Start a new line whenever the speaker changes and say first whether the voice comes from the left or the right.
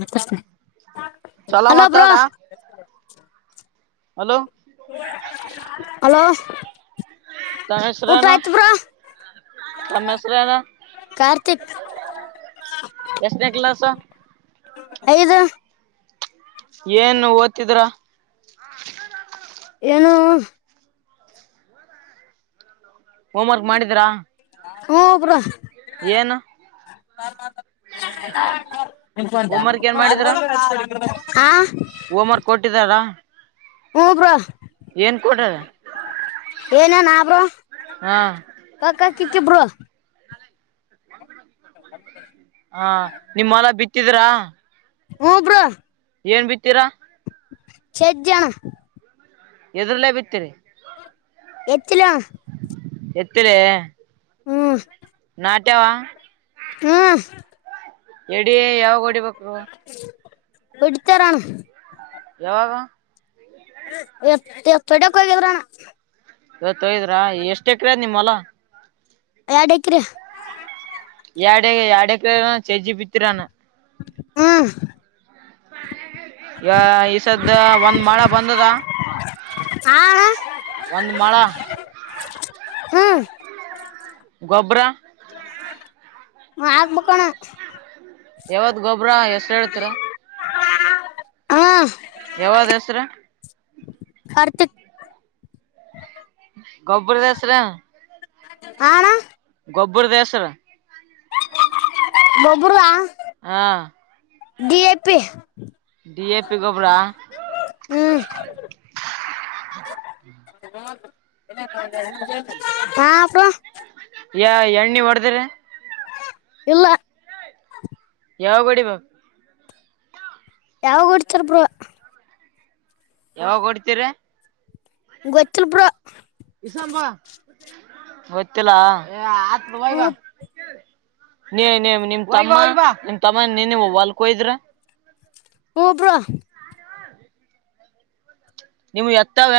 left: ಮ ಕೃಷ್ಣ
right: ಚಲ ಮಾತಾಡಾ
left: ಹಲೋ ಊಟ ಆಯ್ತವ್ರ
right: ಅಮ್ಮ್ರಾನ
left: ಕಾರ್ತಿಕ್
right: ಎಷ್ಟನ ಕ್ಲಸ
left: ಐದು
right: ಏನು ಓದ್ತಿದ್ರ
left: ಏನುೂ
right: ಹೋಮ್ವರ್ಕ್ ಮಾಡಿದೀ್ರಾ
left: ಹಬರ
right: ಏನು
left: ನಿಂತ
right: ಹೋಮ್ ವರ್ಕ್
left: ಹಾ
right: ಓಮರ್ ಕೊಟ್ಟಿದಾರಾ
left: ಹೂ ಬ್ರೋ
right: ಏನ್ ಕೊಡದ
left: ಏನೇನ್ಬ್ರು ಕ ಕಿಕ್ಕಿಬರು
right: ಹಾ ನಿಮ್ಮಲ ಬಿತ್ತಿದ್ರಾ
left: ಹೂಬ್ರ
right: ಏನ್ ಬಿತ್ತೀರಾ
left: ಛಜಜಣ
right: ಎದು್ರಲೇ ಬಿತ್ತೀರಿ
left: ಹೆಚ್ಚಲ
right: ಎತ್ರ
left: ಹ್ಮ್
right: ನಾಟಾವ
left: ಹಾ
right: ಎಡಿ ಯಾವಾಗ ಹೊಓಡಿಬೇಕು
left: ಎಡಿತಾರಾನ
right: ಯಾವಾಗ
left: ಡ ಕೊ ವಿದುರ
right: ತೋಯದ್ರಾ ಎಷ್ಟ ಎಕ್ರ್ ನಿಮ್ ಅಲ್ಲ
left: ಯಡ್ಕ್ರ
right: ಎಡೆ ಎಡೆ ಕ ಚಜಿ ಬಿತ್ತರಾನ
left: ಹ್ಮ
right: ಈ ಈಸದ ಒಂದ್ ಮಳೆ ಬಂದದ
left: ಹಾ
right: ಒಂದ್ ಮಳ
left: ಹ್ಞೂ
right: ಗೊಬ್ಬರ
left: ಹಾಕ್ಬೇಕಣ್ಣ
right: ಯಾವತ್್ ಗೊಬ್ಬ್ರ ಎಷ್ಟ ಹೇಳ್ತರ
left: ಹ್ಞೂ
right: ಯಾವ್ದ ಹೆಸರ
left: ಹರ್ತ
right: ಗೊಬ್ಬರ ದಸರ
left: ಹಣ
right: ಗೊಬ್ಬರ ದೇಶರ
left: ಬೊಬ್ಬರು
right: ಹಾ
left: D A P
right: D A P ಗಬರ
left: ಹ್ಞೂ ಹಾ ಪ
right: ಯ ಎಣ್ಣಿ ಹೊಡದ್ರ
left: ಇಲ್ಲ
right: ಯಾವ ಗಡಿ ಬ
left: ಯಾವ ಹೊಡ್ತರ್ ಬ್ರ
right: ಯಾವಾಗ ಹೊಡ್ತಿೀರಿ
left: ಗೊಚ್ಚಲ್ಪರ
right: ಇಸಂಬ ಹೊತ್ತಲ್ಲ ಆ ಬಗ
left: ಹ್ಞೂ
right: ನೀ ನೀ ನಿಮ ತಮ್ಮ ನಿಮ್ ತಮ್ಮ ನೀನು ವಲ್ಕೋಯಿದ್ರ
left: ಹೂಬ್ರೋ
right: ನಿಮ್ಗೆ ಎತಾವ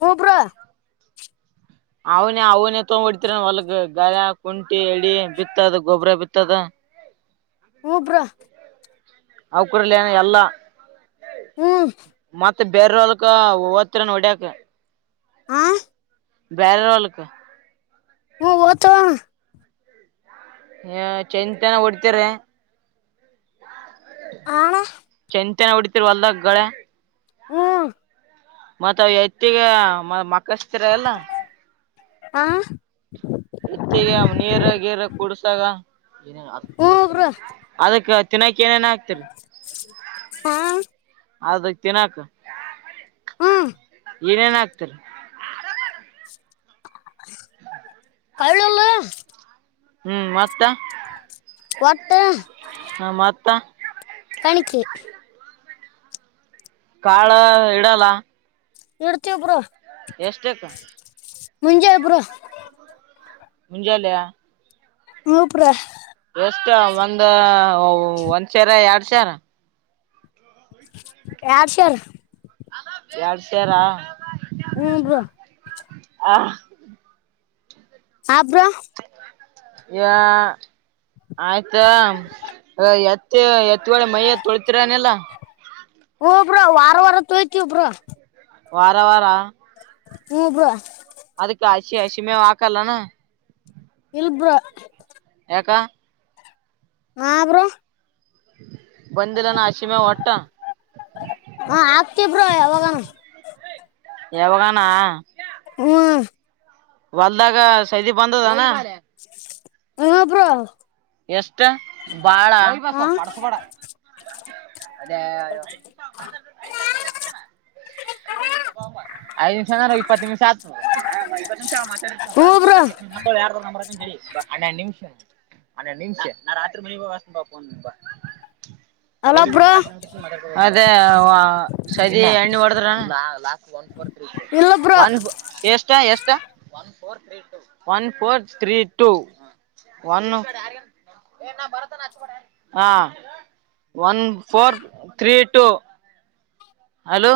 left: ಹೂಬ್ರ
right: ಅವನೇ ಅವನೇ ತೊಗ್ಬಿಡ್ತರಿ ಹೊಲ್ಗ ಗಳ ಕುಂಟಿ ಎಡಿ ಬಿತ್ತದ ಗೊಬ್ಬ್ರ ಬಿತ್ತದ
left: ಹಬ್ರೊ
right: ಅವ ಕೂಡಲಯನ ಎಲ್ಲಾ
left: ಹ್ಮ್
right: ಮತ್ತ ಬೇರ ಅವಲ್ಕ ಹವತ್ತ ನ ಹೊಡ್ಯಕ
left: ಆ
right: ಬೇರೆ ಅವಳಕ
left: ಹ ತ
right: ಹ ಚೈಂತನ ಹೊಡ್ತಿ್ರಿ
left: ಆಣ
right: ಹೊಡತಿರ್ರುವಲ್ಲ ಗಳೆ
left: ಹ್ಮ
right: ಮತ್ತ್ ಎತ್ತಿಗೆ ಮ ಮಕ್ಕಸ್ತಿರ ಎಲ್ಲ
left: ಹ
right: ಎತ್ತಿಗೆ ನೀರ ಗೇರ ಕುಡಸಾಗ
left: ಹ್ಞೂ
right: ಅದಕ್ಕೆ
left: ಹಾ
right: ಅದಕ್ ತಿಿನಾಕ್
left: ಹಾ
right: ಏನೇನ್ ಆಗ್ತರಿ
left: ಕಳಲ್ಲ
right: ಹ್ಮ್ ಮತ್ತ
left: ಒಟ್ಟ
right: ಹ ಮತ್ತ
left: ಕಣಿಕಿ
right: ಕಾಳ ಇಡಲ್ಲ
left: ಇಡ್ತೊಬ್ರು
right: ಎಷ್ಟಕ್ಕ
left: ಮುಂಜೆ ಬ್ರೋ
right: ಹುಂಜಾಲ
left: ಹಪರಾ
right: ಎಷ್ಟ ಒಂದ ಒಂದ್ ಸರ ಎರಡ್ ಸರ
left: ಯಾರಷರ್
right: ಎರಡ್ ಸರ
left: ಹಏನು
right: ಆ
left: ಆಬ್ರ
right: ಯಾ. ಆಯ್ತಾ ಎತ್ತಿ ಎತ್ತಗೇಳೆ ಮೈಯ ತೊಳತಿರನೆಲ್ಲ
left: ಹಬ್ರ ವಾರ ವಾರ ತೋಯ್ತ ಒಬ್ರ
right: ವಾರ ವಾರಾ
left: ಹು ಬ್ರೋ
right: ಅದಕ್ಕೆ ಹಸಿ ಹಸಿ ಮೇವ ಹಾಕಲ್ಲಣ
left: ಶು ಬ್ರೋ
right: ಕ್ಕಾ
left: ಹಾ ಬ್ರೋ
right: ಬಂದಿಲಾನ ಅಶಿಮಗಾ ವಟ್ಟ್
left: ಹಾ ಆಗ್ತಿವ ಬ್ರೋ ಯವಾಗನ
right: ಯಾವಾಗಾನ
left: ಹ್ಮ
right: ಹೊಲ್ದಾಗ ಸೈದಿ ಬಂದದನಾ
left: ಹ ಹಾ ಬ್ರೋ
right: ಎಷ್ಟ ಬಾಳ ವಾಯಿ ಬಾ
left: ಹಾ
right: ಸ್ವಲ್ಪ ಪಡ್ಸಬೇಡ ಅದೇ ಐ ಐದು ನಿಮಿಷ ಅನ್ನರಾಗ್ ಇಪ್ಪ ನಿಮಿಷ ಆತ ಇಪ್ಪತ್ತು ನಿಮಿಷ ಆವಾ ಮಾತಡಿದ
left: ಹ್ಞೂ ಬ್ರೋ
right: ತೊಂಬಾ ಯಾರದರ ನಂಬರ್ ಹಾಕ್ತಿನಿ ತಡಿ ಹನ್ನೆರ ನಿಮಿಷ ಹನ್ನೆಡ್ ನಿಮಿಷ ನಾ ರಾತ್ರಿ ಮನೆಗೆ ಹೋಗಿ ಹಚ್ಚತೇನಿ
left: ಅಲ್ಲ ಬ್ರೋ
right: ಫೋನಿಂಗ ಅದೇ ಸೇದಿ ಎಣ್ಣಿ ಹೊಡದ್ರ
left: ಇಲ್ಲ ಬ್ರೋ
right: ಒನ್ ಎಷ್ಟಾ ಎಷ್ಟಾ four three two one four three two one ಅ್ಯನ್ ಏ ಭರತನ ಹಚ್ಚಬೇಡಾ ಹ one four three two hello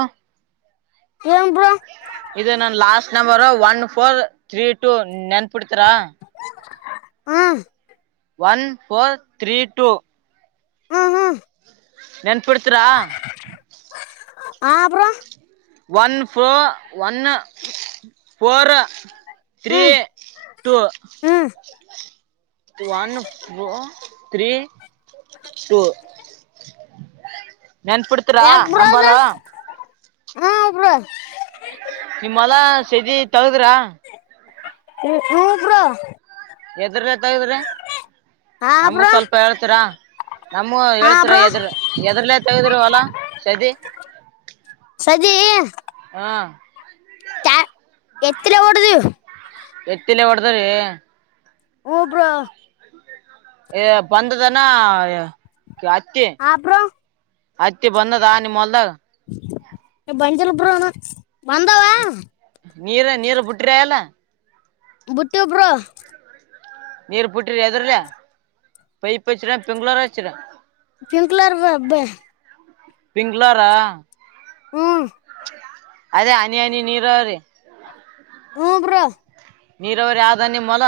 left: ಹಏ
right: ಇದು ನನ್ last number one four three two ನೆನ್ಪಿಡ್ತರಾ
left: ಹ್ಮ
right: ಒನ್ ಫೋರ್ ಥ್ರೀ ಟೂ
left: ಹ್ಮ್ ಹ್ಮ್
right: ನೆನ್ಪಿಡ್ತೀರಾ
left: ಹಾ bro
right: one four one four three
left: ಹ್ಮ್
right: ಟೂ
left: ಹ್ಮ್
right: ಒನ್ ಫೋರ್ ಥ್ರೀ ಟೂ ನೆನ್ಪಿಡ್ತರಾ
left: ಯಾಕ್ ಬ್ರೋ ಅದು
right: ನಂಬರ್
left: ಹ್ಮ್ ಬ್ರೋ
right: ನಿಮ್ಮ ಹೊಲ ಶದಿ ತಗದುರ
left: ಹು ಬ್ರೋ
right: ಎದ್ರ ಎತಗ್ರಿ
left: ಹಾ
right: ನಮ
left: ಬ್ರೋ
right: ಸ್ವಲ್ಪ ಹೇಳ್ತೀರಾ ನಮ್ಮೂ
left: ಹಾ
right: ಹೇಳ್ತಿರ
left: ಬ್ರೋ
right: ಎದ್ರ ಎದರ್ಲೆೇ ತೆಗ್ದರಿ ಹೊಲ ಶದಿ
left: ಸಜಿ ಎತ್ತ ಲೇ ಹೊಡದಿವಿ
right: ಎತ್ತಿಲೇ ಹೊಡದ್ರೀ
left: ಹು ಬ್ರೋ
right: ಹೇ ಬಂದದಾನ ಆ ಎ ಹತ್ತಿ
left: ಹಾ ಬ್ರೋ
right: ಹತ್ತಿ ಬಂದದ ನಿಮ್ಮ ಹೊಲ್ದಾಗ
left: ಬಂದಿಲ್ ಬ್ರೋ ನಾ ಬಂದವಾ
right: ನೀರ ನೀರ ಬಿಟ್ಟರ ಇಲ್ಲ
left: ಬುಟ್ಟಿವಿ ಬ್ರೋ
right: ನೀರ್ ಬುಟ್ಟಿರ ಎದ್ರಲ್ಲಿ ಪೈಪ್ ಹಚ್ಚರ ಪಿಂಗಲರ್ ಹಚ್ಚಿರ್
left: ಪಿಂಕ್ಲರ್ ಬ ಅಬ್ಬ
right: ಪಿಂಗಲರ್
left: ಹ್ಮ್
right: ಅದೇ ಹನಿ ಹನಿ ನೀರಾವರಿ
left: ಹಾ ಬ್ರೊ
right: ನೀರಾವರಿ ಆದಧಯ ಮಲ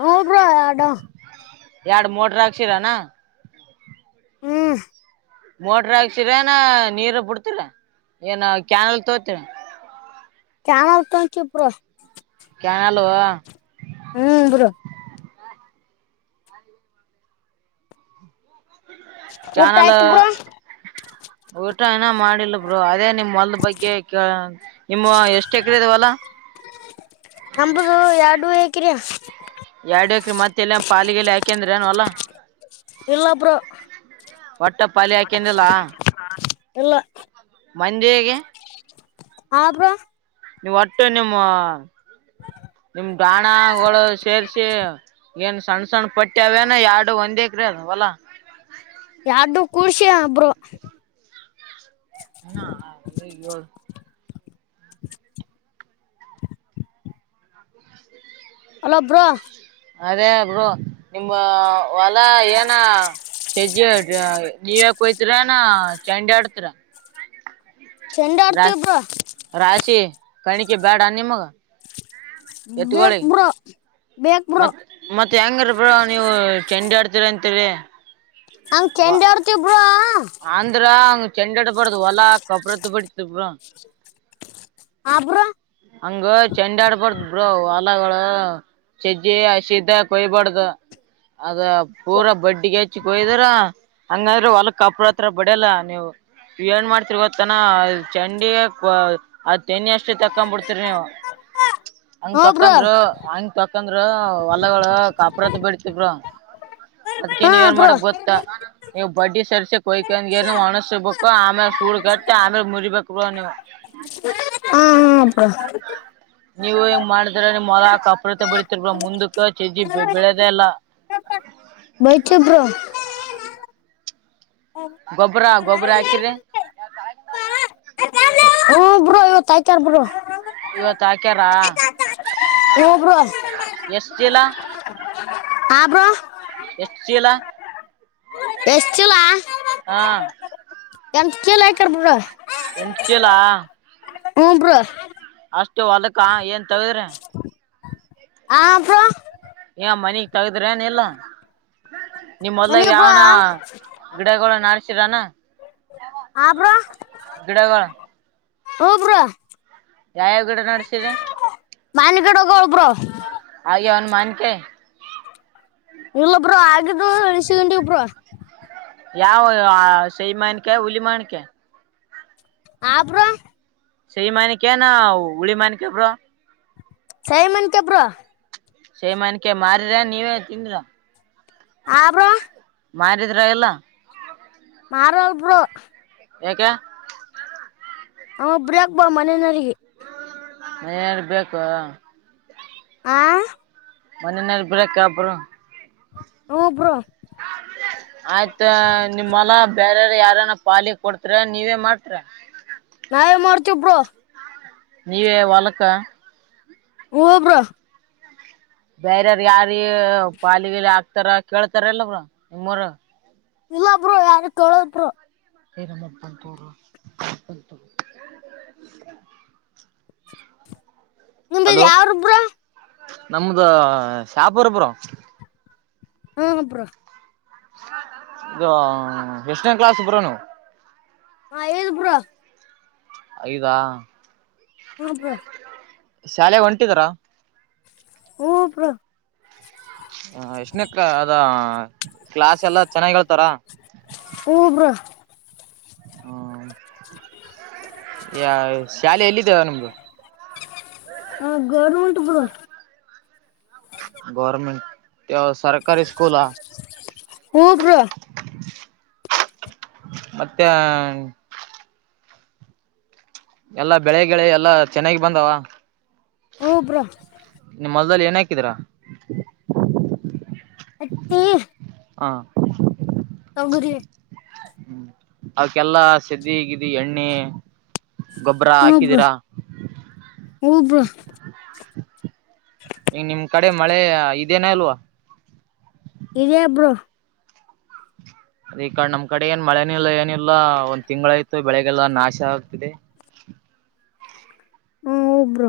left: ಹ ಭ್ರಾ ಡ
right: ಎರಡು ಮೂೋಡ್ರಕ್ಸಿರಾನ
left: ಹ್ಮ
right: ಮೋಟ್ರ ಆಾಕ್ಸ್ರ ಏನ ನೀರ್ ಬಿಡ್ತರ ಏನ ಕ್ಯಾನಲ್ ತೋತರಿ
left: ಕಾಣ ಆತ ಚಪ್ರ
right: ಹಲವಾ
left: ಹ್ಮ್ ಬರೋ ಊಟ
right: ಕಾನಲ್
left: ಆಯ್ತು ಬ್ರೋ
right: ಊಟ ಏನ ಮಾಡಿಲ್ಲ ಬ್ರೋ ಅದೇ ನಿಮ್ಮ್ ಹೊಲ್ ಬಗ್ಗೆ ನಿಮ್ಮ ಎಷ್ಟ್ ಎಕರೆ ಇದವಲ್ಲ
left: ನಂಬುದು ಎರಡು ಹೇಕಿರಯ
right: ಎರಡ್ ಎಕ್ರ ಮತ್ತ ಎಲ್ಲ ಪಾಲಿಗೆಲ್ಲಿ ಹಾಕಂದ್ರ ಅನ್ವಲ್ಲಾ
left: ಇಲ್ಲಪರ
right: ಒಟ್ಟ ಪಾಲಿ ಹಾಕೊಂಡಿಲ್ಲ
left: ಎಲ್ಲ
right: ಮಂದಿಗೆ
left: ಹ್ರ
right: ನೀವು ಒಟ್ಟು ನಿಮ್ಮ ನಿಮ ಾಣಗಳು ಸೇರ್ರಿಸಿ ಏನ್ ಸಣ್ಣ ಸಣ್ಣ ಪಟ್ಟ್ಯವೇನ ಎರಡು ಒಂದ್ ಎಕ್ರ ಅದವಲಾ
left: ಯಾರ್ದು ಕರ್ಷಿಯ ಒಬ್ರು
right: ಈ
left: [inaudible] ಅಲ್ಲಬ್ಬ್ರಾ
right: ಅದೇ ಬ್ರ ನಿಮಮ್ಮ ಹೊಲಾ ಏನ ಚಜಜೆ ನ್ಯೂಯಾರ್ಕ್ ಹೋಯತರ ನ ಚಂಡೆ ಆಡ್ತರ
left: ಚೆಂಡ ಆಡ್ತೀವಿ
right: ರಶ
left: ಬ್ರೋ
right: ರಶಿ ಕಣಿಕೆ ಬ್ಯಾಡ ನೀ ಮಗ
left: ಬೇಕ ಬ್ರೋ ಬೇಕ್ ಬ್ರೋ
right: ಮತ್ತ್ ಮತ್ತ್ ಹೆಂಗರಬ್ರ ನೀವು ಚೆಂಡಿ ಆಡ್ತೀರ ಅಂತ
left: ಹಂಗ ಚಂಡ ಹರ್ತಿಬ್್ರ
right: ಆಂಧ್ರಾ ಅವಂಗ ಚೆಂಡೆಡ ಪಡದು ಒಲಾ ಕಪ್ರದ ಪಡರ
left: ಹಾ ಬ್ರೋ
right: ಅಂಗ ಚೆಂಡಳ ಪ ಇ ಹೊಲಗಳು ಚಜ್ಜಿ ಹಸಿದ್ದ ಕೊಯ್ಬಾರ್ದ ಅದು ಪೂರಾ ಬಡ್ಡಿಿಗೆ ಹಚ್ಚಿಿಕೊಯ್ದ್ರ ಹಂಗಾದ್ರೆ ಹೊಲ ಕಪ್ರ ಹತ್ರ ಬಡಿಯಲ್ಲ ನೀವು ಏನ್ ಮಾಡ್ತಿರಿ ಗೊತ್ತನ ಚಂಡಿಗೆ ತೆನ್ನಿ ಅಷ್ಟು ತಕೊ್ಬ ಬಿಡ್ತರಿಿ ನೀವು ಹಂಗ
left: ಹ್ಞೂ ಬ್ರೋ
right: ತೊಕಂದರು ಹಂಗ ತೊಕಂದ್ ಹೊಲ್ಲಗಳು ಕಾಪ್ರತ್ ಬಿಡತಬರು ಅದ್ಕ್ಕೆ
left: ಹಾ
right: ನೀವ ಏನ್
left: ಬ್ರೋ
right: ಮಾಡಕ್ ಗೊತ್ತಾ ನೀವು ಬಡ್ಡಿ ಸರ್ ಕೊಯ್ಕಂದಗೆ ನೀ ಒಣಸ್ಬೇಕು ಆಮೇಲೆ ಸೂಡ್ ಕಟ್ಟ ಆಮೇಲೆ ಮುರಿಬೇಕು ನೀವು
left: ಹಾ ಹಾ ಅಪ
right: ನೀವು ಹೆಂಗ ಮಾಡಿದ್ರ ನಿಮ್ ಮಲಾ ಕಪ್ರತೆ ಬೆಳತಿರ್ ಮುಂದಕ್ಕ ಚಜಿ ಬೆಳದ ಎಲ್ಲ
left: ಬೈಚ ಬ್ರ
right: ಗೊಬ್ಬರ ಗೊಬ್ಬ್ರ ಹಾಕಿ್ರಿ
left: ಯ ತಾಯ್ಕಾರ್ ಬರು
right: ಇವತ್ ಹಾಕ್ಯಾರ
left: ಹೋಬ್ರೋ
right: ಎಷ್ಟ್ ಚೀಲ
left: ಆಬೋ
right: ಶೀಲ
left: ಎಷ್ಟಲ
right: ಹಾ
left: ಎಂತ ಕೇಳಲ್ ಆಯತರ್ಬ್ರ
right: ನಿಚಲಾ
left: ಹೂಂ ಬ್ರೊ
right: ಅಷ್ಟು ಅದಕ್ಕ ಏನ್ ತಗದ್ರ
left: ಹ ಅ
right: ಏ ಮನಗ್ ತಗದ್ರ ಏನ್ ಎಲ್ಲ ನಿಮ್ ಮೊದ್ಲಾಗ
left: ಮನೆಗೆ ಬ್ರೋ
right: ಯಾವನ ಗಿಡಗಳ ನಡ್ಸಿರಾನ ಗಿಡಗಳ
left: ಹಬ್ರ
right: ಯಾವ ಗಿಡ ನಡೆಸಿದೆ
left: ಮನ್ಗಡೋಗ ಒಬ್ರ
right: ಮಾನಕ
left: ಇಲ್ಲೊಬ್ರು ಆಗಿದ ಎಣಸ ಗಂಂಡಿ ಒಬ್ರು
right: ಯಾವ ಸೈಮನ್ಕ ಹುಲಿಮನ್ಕ
left: ಆಬ್ರ
right: ಸ ಮನಿಕ ನ ಹುಳಿಮನಿಕ ಬ್ರೋ
left: ಸೈಮನ್ ಕೆಪ್ರಾ
right: ಸೇಮನ್ಕ ಮಾರರ ನೀವೇ ತಿಂದ್ರ
left: ಆರ
right: ಮಾರಿದ್ರ ಎಲ್ಲ
left: ಮಾರ ಬರೋ
right: ಯಏಕ
left: ಹ ಒಬ್ಲಕ್ ಬಾ ಮನೆಯನರಿಗೆ
right: ಏನ್ ಬೇಕು
left: ಆ
right: ಮಣ್ಣನ ಬ್ರಕ್ ಅಪರ
left: ಹಬ್ರು
right: ಆಯ್ತಾ ನಿಮ್ಮಲ್ಲ ಬೇರಾರ ಯಾರನ ಪಾಲಿ ಕೊಡ್ತರ ನೀವೇ ಮಾಡ್ತ್ರ
left: ನಾವೆ ಮರ್ತು ಬ್ರೋ
right: ನೀವೇ ವಾಲಕ್ಕ
left: ಹಬ್ರ
right: ಬೇರಾರ ಯಾರ ಪಾಲಿಗೆಲಿ ಹಾಕ್ತಾರ ಕೇಳ್ತಾರಲ್ಲ ಅವರು ನಿಮ್ಮರು
left: ಇಲ್ಲ ಬ್ರರು ಯ ತೊಳದರು
right: ಏನಮ್ಮಪ್ಪಂತೂರು ಮ
left: ನಿದ
right: ಹಲೋ
left: ಯಾವಾರೊಬ್ರ
right: ನಮ್ದ ಶಾಪರಪುರಂ ಬ್ರೋ
left: ಹಾ ಹಬ್ಬ್ರ
right: ಇದು ಎಷ್ಟನನ್ ಕ್ಲಾಸ್ಬ್ರನು
left: ಐದು ಬ್ರೋ
right: ಐದಾ
left: ಹ್ಮ ಹಾ
right: ಶಾಲೆ ಹೊಂಟಿದರ
left: ಊಬ್ರ
right: ಹ ಎಶನಕ್ಕ ಅದ ಕ್ಲಾಸ್ ಎಲ್ಲ ಚೆನ್ನಾಗ್ ಹೇಳ್ತಾರ
left: ಹ್ಞೂ ಬ್ರೋ
right: ಹ್ಮ ಯ ಶಾಲೆಯಲ್ಲಿ ನಿಮ್ದು
left: ಹಾ ಗೌರ್ಮೆಂಟ ಬರ
right: ಗರ್ಮೆಂಟ್ ಸರ್ ಕ ಸ್ಕೂಲ
left: ಹ್ಞೂ ಬ್ರೋ
right: ಮತ್ತೆ ಎಲ್ಲಾ ಬೆಳೆ ಳೆ ಎಲ್ಲಾ ಚೆನ್ನಾಗಿ ಬಂದಾವ
left: ಹಬ್ರೊಂ
right: ನಿಮ್ ಹೊಲದಲ್ಲಿ ಏನ್ ಹಾಕಿದೀರ.
left: ಹತ್ತಿ
right: ಹಾ
left: ತೊಗರಿ.
right: ಅದಕ್ಕೆಲ್ಲಾ ಸದ್ದಿ ಗಿದಿ ಎಣ್ಣೆ. ಗೊಬ್ಬರ
left: ಹ್ಮ್ ಬ್ರೋ
right: ಹಾಕಿದೀರಾ
left: ಹ್ಮ್ ಬ್ರೋ
right: ಈಗ್ ನಿಮ್ ಕಡೆ ಮಳೆ ಇದೇನ ಇಲ್ವಾ.
left: ಇದೆ ಬ್ರೋ
right: ಅದೆ ಇಕಡ್ ನಮ್ ಕಡೆ ಏನ್ ಮಳೆನಿಲ್ಲ ಏನಿಲ್ಲ ಒಂದ್ ತಿಂಗಳ ಆಯ್ತು ಬೆಳೆಗ್ಗೆಲ್ಲ ನಾಶ ಆಗ್ತಿದೆ. [inaudible]
left: ಹ್ಮ ಬ್ರೋ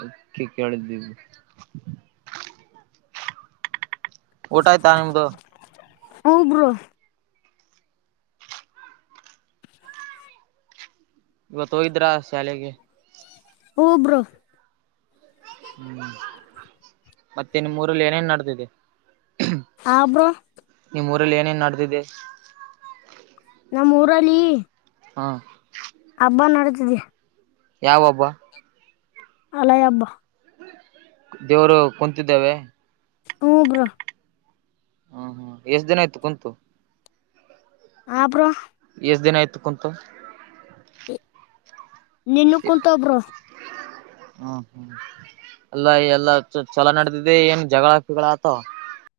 right: ಅದಿಕ್ಕೆ ಕೇಳಿದ್ದೀವಿ. ಊಟ ಆಯ್ತಾ ನಿಮ್ದು.
left: ಹ್ಮ್ ಬ್ರೋ
right: ಇವತ್ತ ಹೋಗಿದ್ರಾ ಶಾಲೆಗೆ.
left: ಹ್ಮ್ ಬ್ರೊ
right: ಹ್ಮ್ ಮತ್ತೆ ನಿಮ್ಮೂರಲ್ಲ ಏನೇನ್ ನಡದಿದೆ.
left: ಹಾ ಬ್ರೋ
right: ಊರಲ್ಲ ಏನೇನ್ ನಡದಿದೆ.
left: ನಮ್ಮ ಊರಲ್ಲಿ.
right: ಹಾ
left: ಹಬ್ಬಾ ನಡದಿದೆ.
right: ಯಾವ ಹಬ್ಬ.
left: ಅಲೈ ಹಬ್ಬಾ
right: ದೇವ್ರು ಕುಂತಿದ್ದವೇ
left: ಹ್ಮ್ ಬ್ರೋ
right: ಹ್ಮ್ ಹ್ಮ್ ಎಷ್ಟ್ ದಿನ ಆಯ್ತು ಕುಂತು.
left: ಹ ಬ್ರೋ
right: ಎಷ್ಟ ದಿನ ಆಯ್ತು ಕುಂತು.
left: ನಿನ್ನೆ ಕುಂತವ ಬ್ರೋ
right: ಹ್ಮ್ ಹ್ಮ್ ಅಲ್ಲ ಎಲ್ಲ ಚಲೋ ಚ ನಡದ್ದಿದೆ ಏನ್ ಜಗಳ ಪಿಗಳ ಆತವ್.